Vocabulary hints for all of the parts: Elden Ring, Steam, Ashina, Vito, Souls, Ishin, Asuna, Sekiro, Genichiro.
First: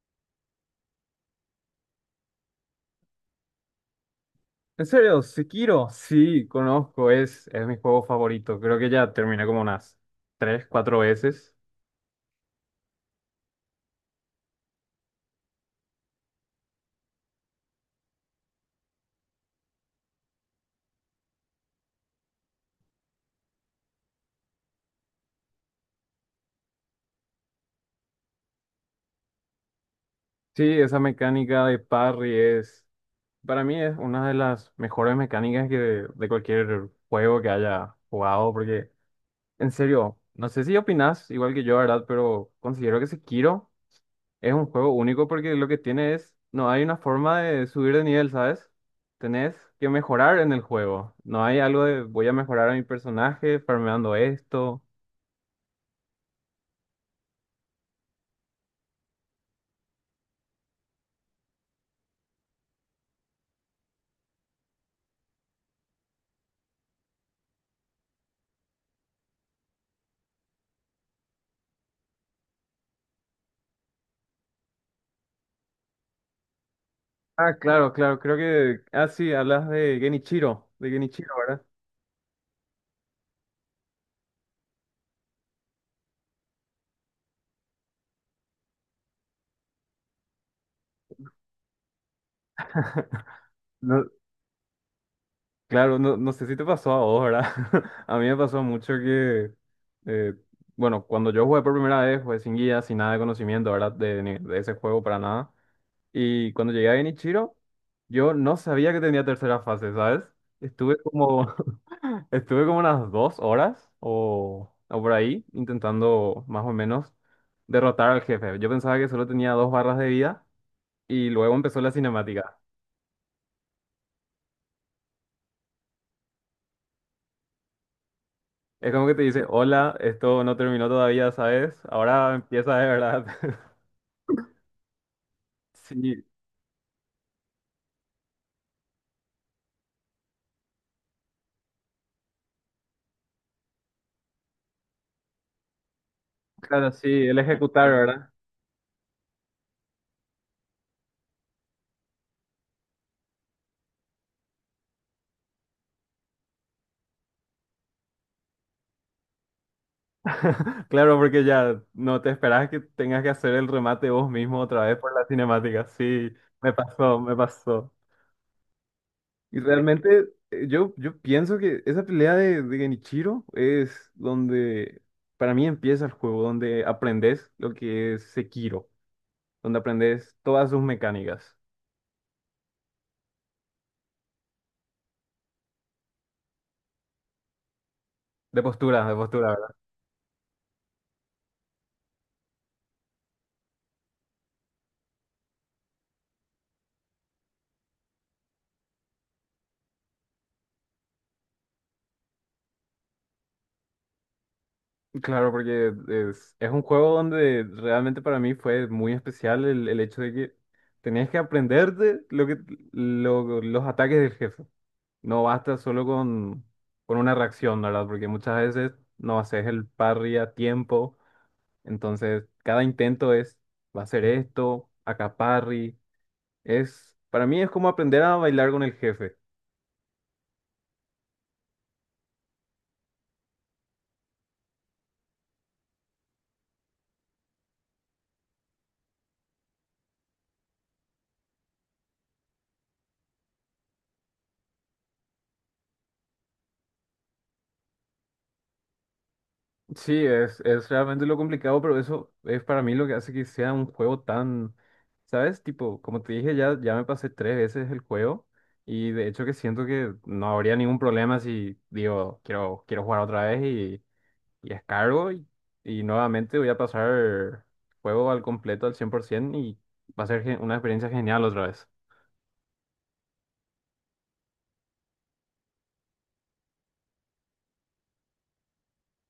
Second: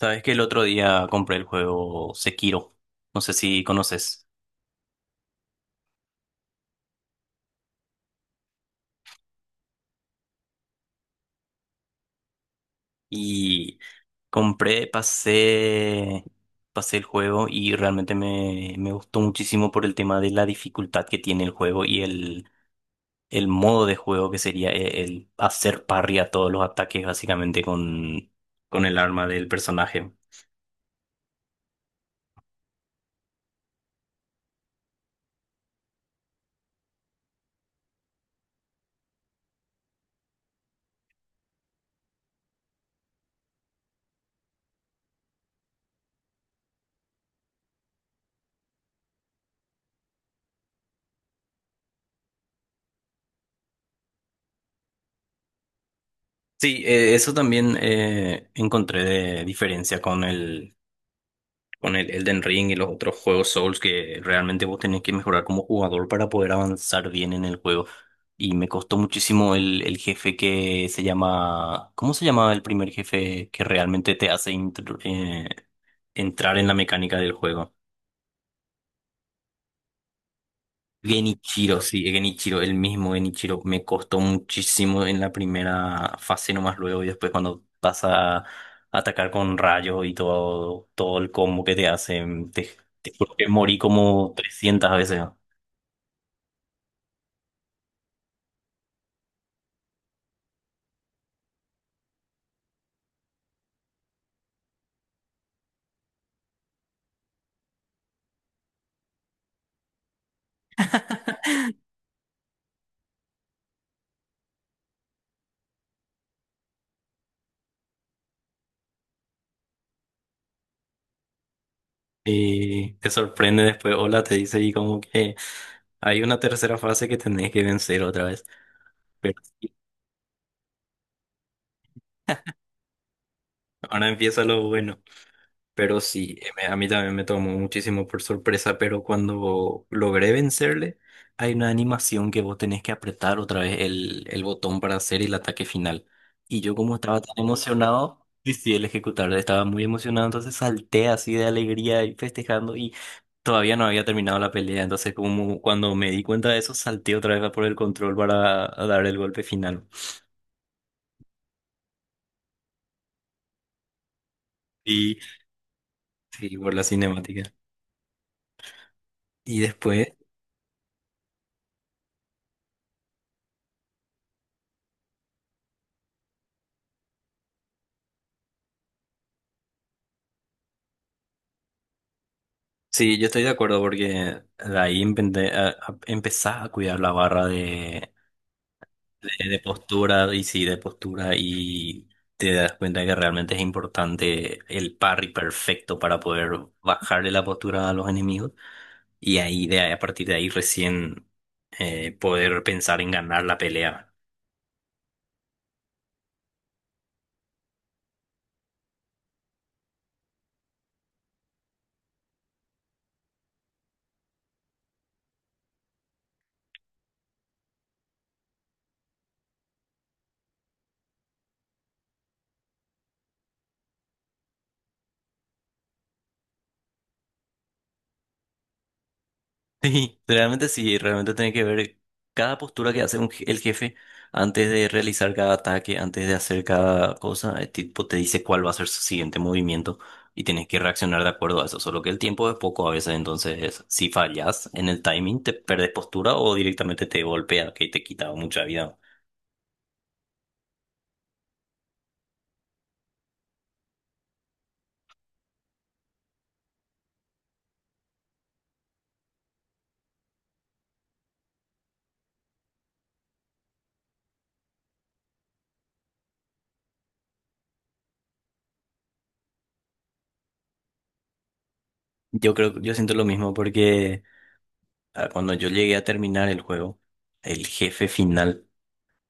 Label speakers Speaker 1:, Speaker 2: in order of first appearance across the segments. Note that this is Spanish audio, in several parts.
Speaker 1: Sabes que el otro día compré el juego Sekiro, no sé si conoces,
Speaker 2: ¿En serio? ¿Sekiro? Sí, conozco, es mi juego favorito. Creo que ya terminé como unas tres, cuatro veces.
Speaker 1: y compré, pasé, pasé el juego y realmente me gustó muchísimo por el tema de la dificultad que tiene el juego y el modo de juego que sería el hacer parry a todos los ataques básicamente con el arma del personaje.
Speaker 2: Sí, esa mecánica de parry es, para mí es una de las mejores mecánicas que de cualquier juego que haya jugado, porque en serio, no sé si opinas igual que yo, ¿verdad? Pero considero que Sekiro es un juego único porque lo que tiene es, no hay una forma de subir de nivel, ¿sabes? Tenés que mejorar en el juego. No hay algo de voy a mejorar a mi personaje farmeando esto.
Speaker 1: Sí, eso también encontré de diferencia con el Elden Ring y los otros juegos Souls, que realmente vos tenés que mejorar como jugador para poder avanzar bien en el juego. Y me costó muchísimo el jefe que se llama… ¿Cómo se llama el primer jefe que realmente te hace entrar en la mecánica del
Speaker 2: Ah,
Speaker 1: juego?
Speaker 2: claro, claro, creo que, ah, sí, hablas de Genichiro, ¿verdad?
Speaker 1: Genichiro, sí, Genichiro, el mismo Genichiro. Me costó muchísimo en la primera fase nomás luego, y después cuando pasa a atacar con rayos y todo, todo el combo que te hacen, te juro que morí
Speaker 2: No,
Speaker 1: como 300 veces.
Speaker 2: claro, no, no sé si te pasó a vos, ¿verdad? A mí me pasó mucho que, eh, bueno, cuando yo jugué por primera vez, jugué sin guía, sin nada de conocimiento, ¿verdad? De, de ese juego para nada. Y cuando llegué a Genichiro, yo no sabía que tenía tercera fase, ¿sabes? Estuve como, estuve como unas dos horas o por ahí intentando más o menos derrotar al jefe. Yo pensaba que solo tenía dos barras de vida y luego empezó la cinemática.
Speaker 1: Y te sorprende después, hola, te dice, y como que hay una tercera fase que tenés que vencer otra vez.
Speaker 2: Es como que te
Speaker 1: Pero
Speaker 2: dice,
Speaker 1: sí,
Speaker 2: hola, esto no terminó todavía, ¿sabes? Ahora empieza de verdad.
Speaker 1: ahora empieza lo bueno. Pero
Speaker 2: Sí,
Speaker 1: sí, a mí también me tomó muchísimo por sorpresa, pero cuando logré vencerle, hay una animación que vos tenés que apretar otra vez el botón para hacer el ataque final. Y yo,
Speaker 2: claro,
Speaker 1: como
Speaker 2: sí,
Speaker 1: estaba tan
Speaker 2: el ejecutar,
Speaker 1: emocionado,
Speaker 2: ¿verdad?
Speaker 1: decidí el ejecutar, estaba muy emocionado, entonces salté así de alegría y festejando, y todavía no había terminado la pelea, entonces como cuando me di cuenta de eso, salté otra vez a por el control para dar el golpe final.
Speaker 2: Claro, porque ya no te esperas que tengas que hacer el remate vos mismo otra vez por
Speaker 1: Y
Speaker 2: la cinemática. Sí,
Speaker 1: sí,
Speaker 2: me
Speaker 1: por la
Speaker 2: pasó, me
Speaker 1: cinemática.
Speaker 2: pasó. Y
Speaker 1: Y después…
Speaker 2: realmente yo pienso que esa pelea de Genichiro es donde para mí empieza el juego, donde aprendes lo que es Sekiro, donde aprendes todas sus mecánicas.
Speaker 1: Sí, yo estoy de acuerdo porque de ahí empezás a cuidar la barra
Speaker 2: De postura, de postura.
Speaker 1: de postura. Y sí, de postura, y te das cuenta que realmente es importante el parry perfecto para poder bajarle la postura a los enemigos, y ahí a partir de ahí recién poder pensar en ganar la pelea.
Speaker 2: Claro, porque es un juego donde realmente para mí fue muy especial el hecho de que tenías que aprenderte lo que, los ataques del jefe. No basta solo con una reacción, ¿verdad? Porque muchas veces no haces el parry a tiempo. Entonces, cada intento es, va a ser esto, acá parry. Es, para mí es como aprender a bailar con el jefe.
Speaker 1: Sí, realmente tiene que ver cada postura que hace el jefe antes de realizar cada ataque, antes de hacer cada cosa. El tipo te dice cuál va a ser su siguiente movimiento, y tienes que reaccionar de acuerdo a eso, solo que el tiempo es poco a veces, entonces si fallas en el timing te perdes postura o directamente te golpea, que te quita mucha vida.
Speaker 2: Sí, es realmente lo complicado, pero eso es para mí lo que hace que sea un juego tan, ¿sabes? Tipo, como te dije, ya, ya me pasé tres veces el juego y de hecho que siento que no habría ningún problema si digo, quiero, quiero jugar otra vez y descargo y nuevamente voy a pasar el juego al completo, al 100% y va a ser una experiencia genial otra vez.
Speaker 1: Yo creo, yo siento lo mismo porque, ah, cuando yo llegué a terminar el juego, el jefe final…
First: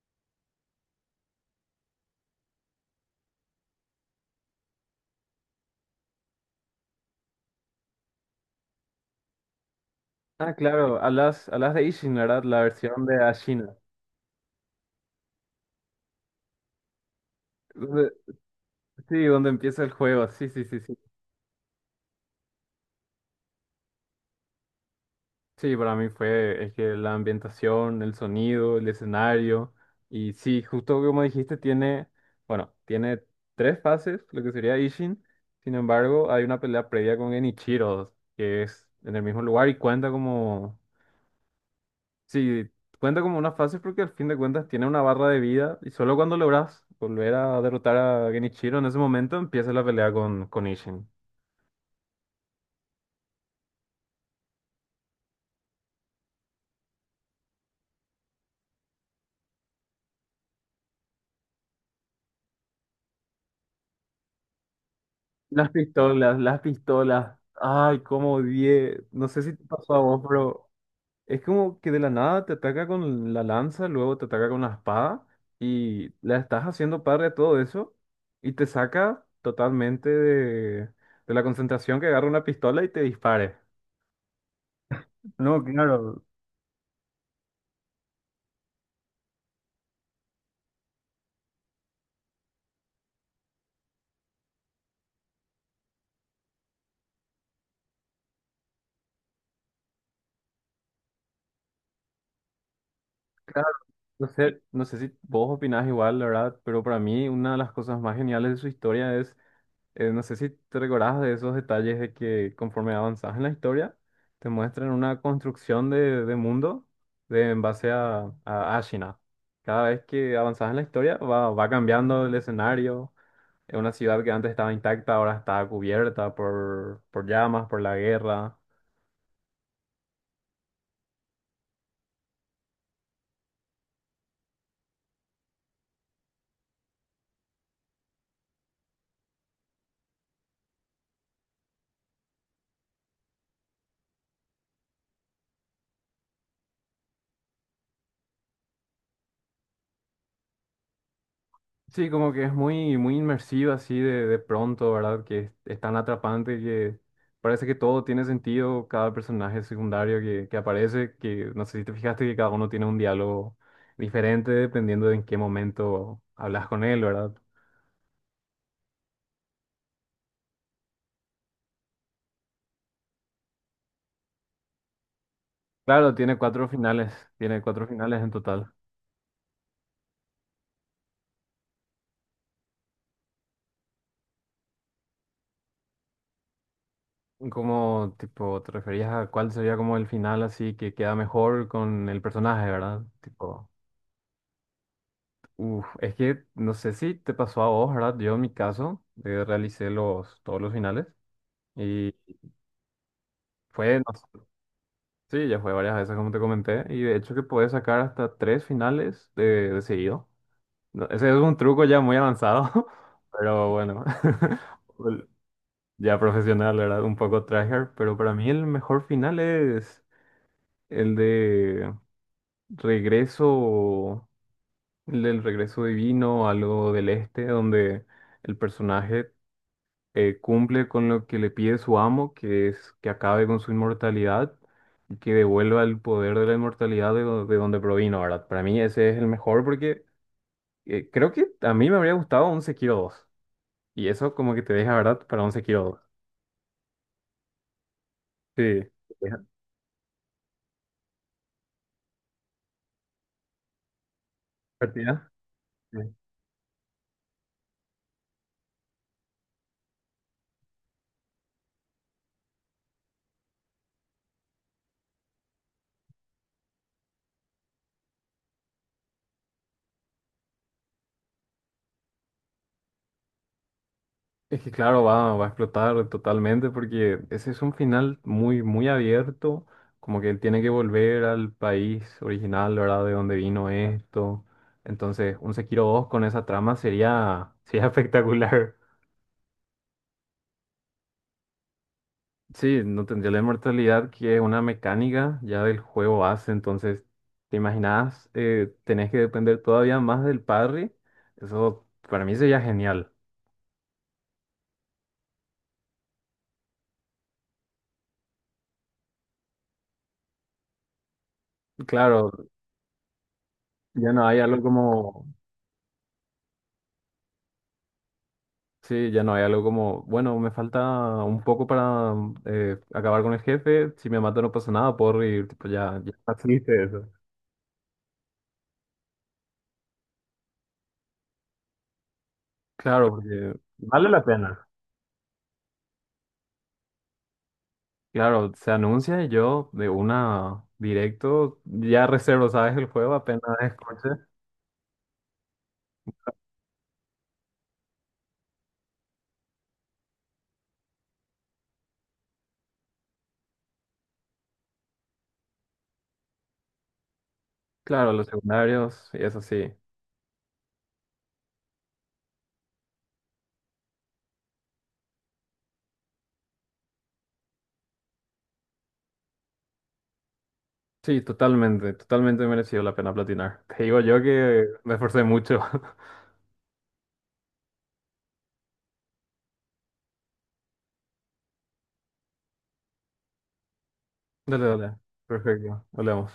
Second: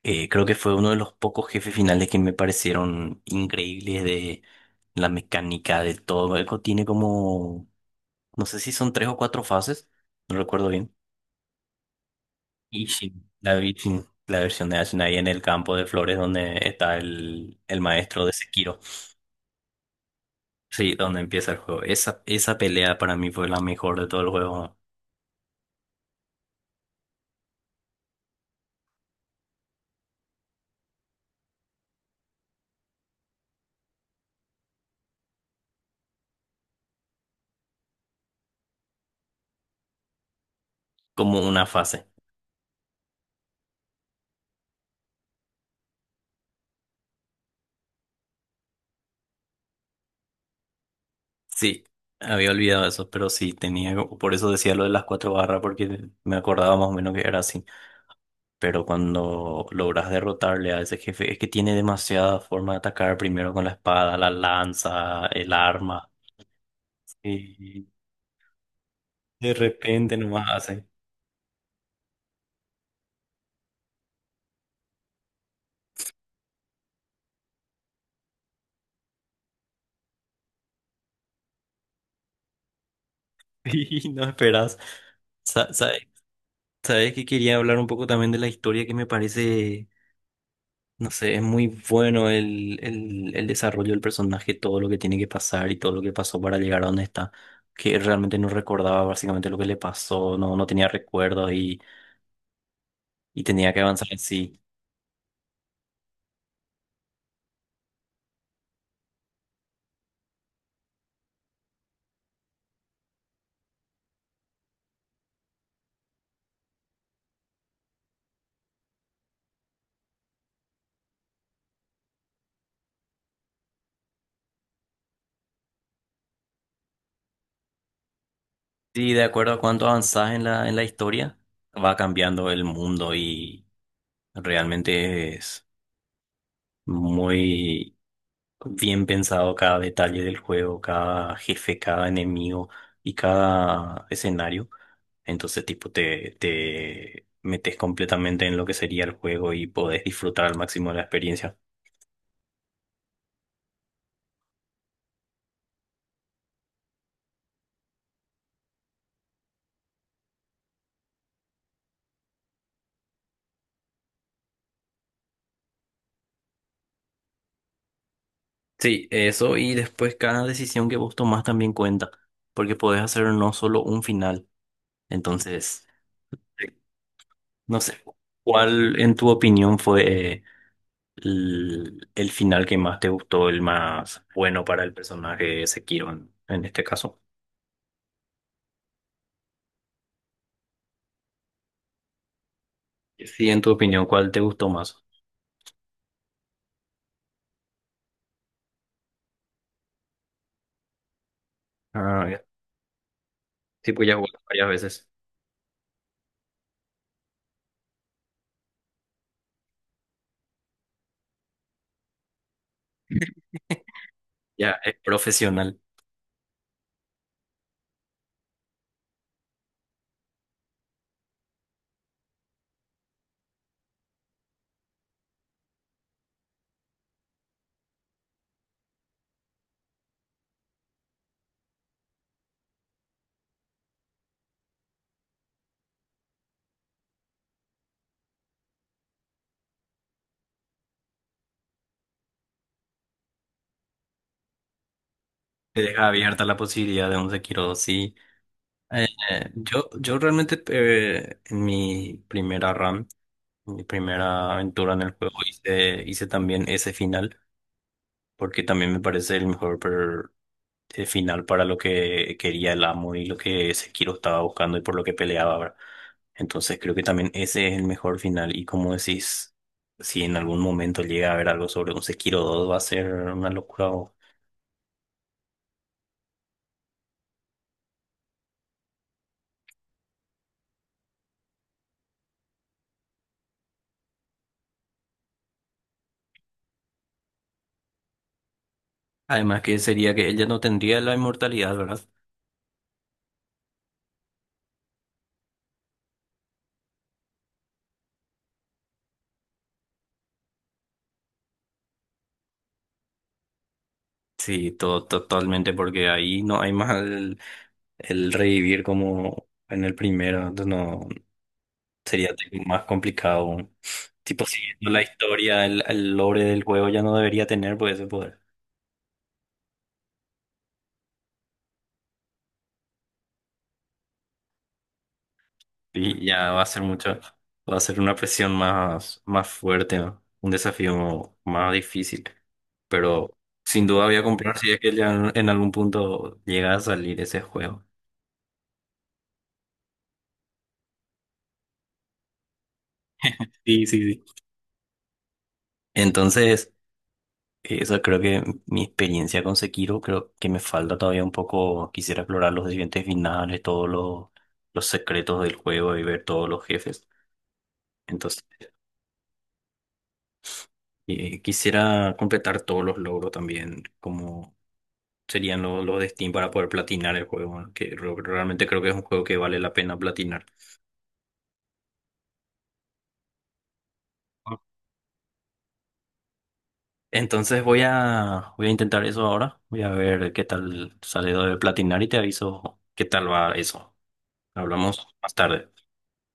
Speaker 1: Creo que fue uno de los pocos jefes finales que me parecieron increíbles, de la mecánica, de todo. Eco tiene como, no sé si son tres o cuatro fases, no
Speaker 2: Ah,
Speaker 1: recuerdo bien.
Speaker 2: claro, hablas, hablas de Ishin, ¿verdad? La
Speaker 1: Y
Speaker 2: versión
Speaker 1: sí,
Speaker 2: de Ashina.
Speaker 1: sí, la versión de Asuna ahí en el campo de flores donde está el
Speaker 2: Donde-
Speaker 1: maestro de Sekiro.
Speaker 2: Sí, donde empieza el juego, sí, sí, sí,
Speaker 1: Sí,
Speaker 2: sí.
Speaker 1: donde empieza el juego. Esa pelea para mí fue la mejor de todo el juego,
Speaker 2: Sí, para mí fue, es que la ambientación, el sonido, el escenario, y sí, justo como dijiste, tiene, bueno, tiene tres fases, lo que sería Ishin, sin embargo, hay una pelea previa con Genichiro, que es en el mismo lugar y cuenta como,
Speaker 1: como una fase.
Speaker 2: sí, cuenta como una fase porque al fin de cuentas tiene una barra de vida y solo cuando logras volver a derrotar a Genichiro en ese momento empieza la pelea con Ishin.
Speaker 1: Sí, había olvidado eso, pero sí, tenía, por eso decía lo de las cuatro barras, porque me acordaba más o menos que era así. Pero cuando logras derrotarle a ese jefe, es que tiene demasiada forma de atacar, primero con la espada, la lanza, el arma.
Speaker 2: Las pistolas,
Speaker 1: Y
Speaker 2: ay, cómo odié, no sé
Speaker 1: de
Speaker 2: si te pasó a
Speaker 1: repente
Speaker 2: vos,
Speaker 1: nomás
Speaker 2: pero...
Speaker 1: hace.
Speaker 2: Es como que de la nada te ataca con la lanza, luego te ataca con la espada y la estás haciendo padre a todo eso y te saca totalmente de la concentración que agarra una pistola y te dispare.
Speaker 1: Y no esperas.
Speaker 2: No,
Speaker 1: Sa- sabe-
Speaker 2: claro,
Speaker 1: Sabes que quería hablar un poco también de la historia, que me parece, no sé, es muy bueno el desarrollo del personaje, todo lo que tiene que pasar y todo lo que pasó para llegar a donde está, que realmente no recordaba básicamente lo que le pasó, no tenía recuerdos, y
Speaker 2: claro.
Speaker 1: tenía que avanzar
Speaker 2: No
Speaker 1: así.
Speaker 2: sé, no sé si vos opinás igual, la verdad, pero para mí una de las cosas más geniales de su historia es no sé si te recordabas de esos detalles de que conforme avanzas en la historia, te muestran una construcción de mundo de, en base a Ashina. Cada vez que avanzas en la historia va, va cambiando el escenario. Es una ciudad que antes estaba intacta, ahora está cubierta por llamas, por la guerra.
Speaker 1: Sí, de acuerdo a cuánto avanzás en la historia, va cambiando el mundo, y realmente es muy bien pensado cada detalle del juego, cada jefe, cada enemigo y cada escenario. Entonces, tipo, te metes completamente en lo que sería el juego, y podés disfrutar al máximo de la experiencia.
Speaker 2: Sí, como que es muy, muy inmersiva así de pronto, ¿verdad? Que es tan atrapante que parece que todo tiene sentido, cada personaje secundario que aparece, que no sé si te fijaste que cada uno tiene un diálogo diferente dependiendo de en qué momento hablas con él, ¿verdad?
Speaker 1: Sí, eso, y después cada decisión que vos tomás también cuenta, porque podés hacer no solo un final. Entonces…
Speaker 2: Claro, tiene
Speaker 1: No
Speaker 2: cuatro
Speaker 1: sé,
Speaker 2: finales en total.
Speaker 1: ¿cuál en tu opinión fue, el final que más te gustó, el más bueno para el personaje de Sekiro en este caso?
Speaker 2: ¿Cómo, tipo, te referías a cuál sería como el final así que queda mejor con el personaje, ¿verdad?
Speaker 1: Sí, en
Speaker 2: Tipo...
Speaker 1: tu opinión, ¿cuál te gustó más?
Speaker 2: Uf, es que no sé si te pasó a vos, ¿verdad? Yo en mi caso realicé los, todos los finales y
Speaker 1: Ah, ya. Sí,
Speaker 2: fue, no
Speaker 1: pues ya jugó varias veces.
Speaker 2: sé, sí, ya fue varias veces como te comenté y de hecho que puedes sacar hasta tres finales de seguido. No, ese es un truco ya muy avanzado, pero bueno,
Speaker 1: Ya es
Speaker 2: el-
Speaker 1: profesional.
Speaker 2: ya profesional, ¿verdad? Un poco tryhard, pero para mí el mejor final es el de regreso, el del regreso divino, algo del este, donde el personaje cumple con lo que le pide su amo, que es que acabe con su inmortalidad y que devuelva el poder de la inmortalidad de, de donde provino, ¿verdad? Para mí ese es el mejor porque creo que a mí me habría gustado un Sekiro dos. Y eso como que te deja, ¿verdad? Para un
Speaker 1: Te
Speaker 2: Sekiro 2.
Speaker 1: deja abierta la posibilidad de un Sekiro dos. Sí,
Speaker 2: Sí.
Speaker 1: Eh,
Speaker 2: Deja-
Speaker 1: yo, yo realmente, en mi primera run, en mi primera aventura en el
Speaker 2: ¿Partida?
Speaker 1: juego, hice, hice también ese final, porque también me parece el mejor, el final para lo que quería el amo y lo que Sekiro estaba buscando y por lo que peleaba, ¿verdad? Entonces creo que también ese es el mejor final, y como decís, si en algún momento llega a haber algo sobre un Sekiro dos, va a ser una locura.
Speaker 2: Es que claro, va, va a explotar totalmente porque ese es un final muy, muy abierto, como que él tiene que volver al país original, ¿verdad? De donde vino esto. Entonces, un Sekiro dos con esa trama sería, sería espectacular.
Speaker 1: Además que sería que ella no tendría la inmortalidad, ¿verdad?
Speaker 2: Sí, no tendría la inmortalidad que es una mecánica ya del juego base, entonces, ¿te imaginas? Tenés que depender todavía más del parry. Eso para mí sería genial.
Speaker 1: Sí, totalmente, porque ahí no hay más el revivir como en el primero, entonces no
Speaker 2: Claro,
Speaker 1: sería tipo más complicado.
Speaker 2: ya no hay
Speaker 1: Tipo,
Speaker 2: algo
Speaker 1: siguiendo la
Speaker 2: como...
Speaker 1: historia, el lore del juego ya no debería tener, pues, ese poder.
Speaker 2: Sí, ya no hay algo como, bueno, me falta un poco para acabar con el jefe, si me mata no pasa nada, puedo reír, tipo, ya, ya
Speaker 1: Y
Speaker 2: está
Speaker 1: ya va a ser
Speaker 2: triste eso.
Speaker 1: mucho, va a ser una presión más, más fuerte, ¿no? Un desafío más difícil.
Speaker 2: Claro,
Speaker 1: Pero
Speaker 2: porque
Speaker 1: sin duda
Speaker 2: vale
Speaker 1: voy a
Speaker 2: la
Speaker 1: comprar
Speaker 2: pena.
Speaker 1: si es que ya en algún punto llega a salir ese juego.
Speaker 2: Claro, se anuncia y yo de una directo, ya reservo, ¿sabes? El juego apenas
Speaker 1: Sí, sí,
Speaker 2: escuche.
Speaker 1: sí. Entonces, eso creo que mi experiencia con Sekiro, creo que me falta todavía un poco. Quisiera explorar los siguientes finales, todos los secretos del juego y ver todos los jefes.
Speaker 2: Claro, los
Speaker 1: Entonces,
Speaker 2: secundarios y eso sí.
Speaker 1: quisiera completar todos los logros también, como serían los de Steam, para poder platinar el juego, ¿no? Que realmente creo que es un juego que vale la pena platinar.
Speaker 2: Sí, totalmente, totalmente merecido la pena platinar. Te digo yo
Speaker 1: Ah,
Speaker 2: que me esforcé mucho.
Speaker 1: entonces voy a, voy a intentar eso ahora, voy a ver qué tal sale lo de platinar y te aviso qué tal va eso.
Speaker 2: Dale, dale.
Speaker 1: Hablamos más tarde.
Speaker 2: Perfecto, hablemos.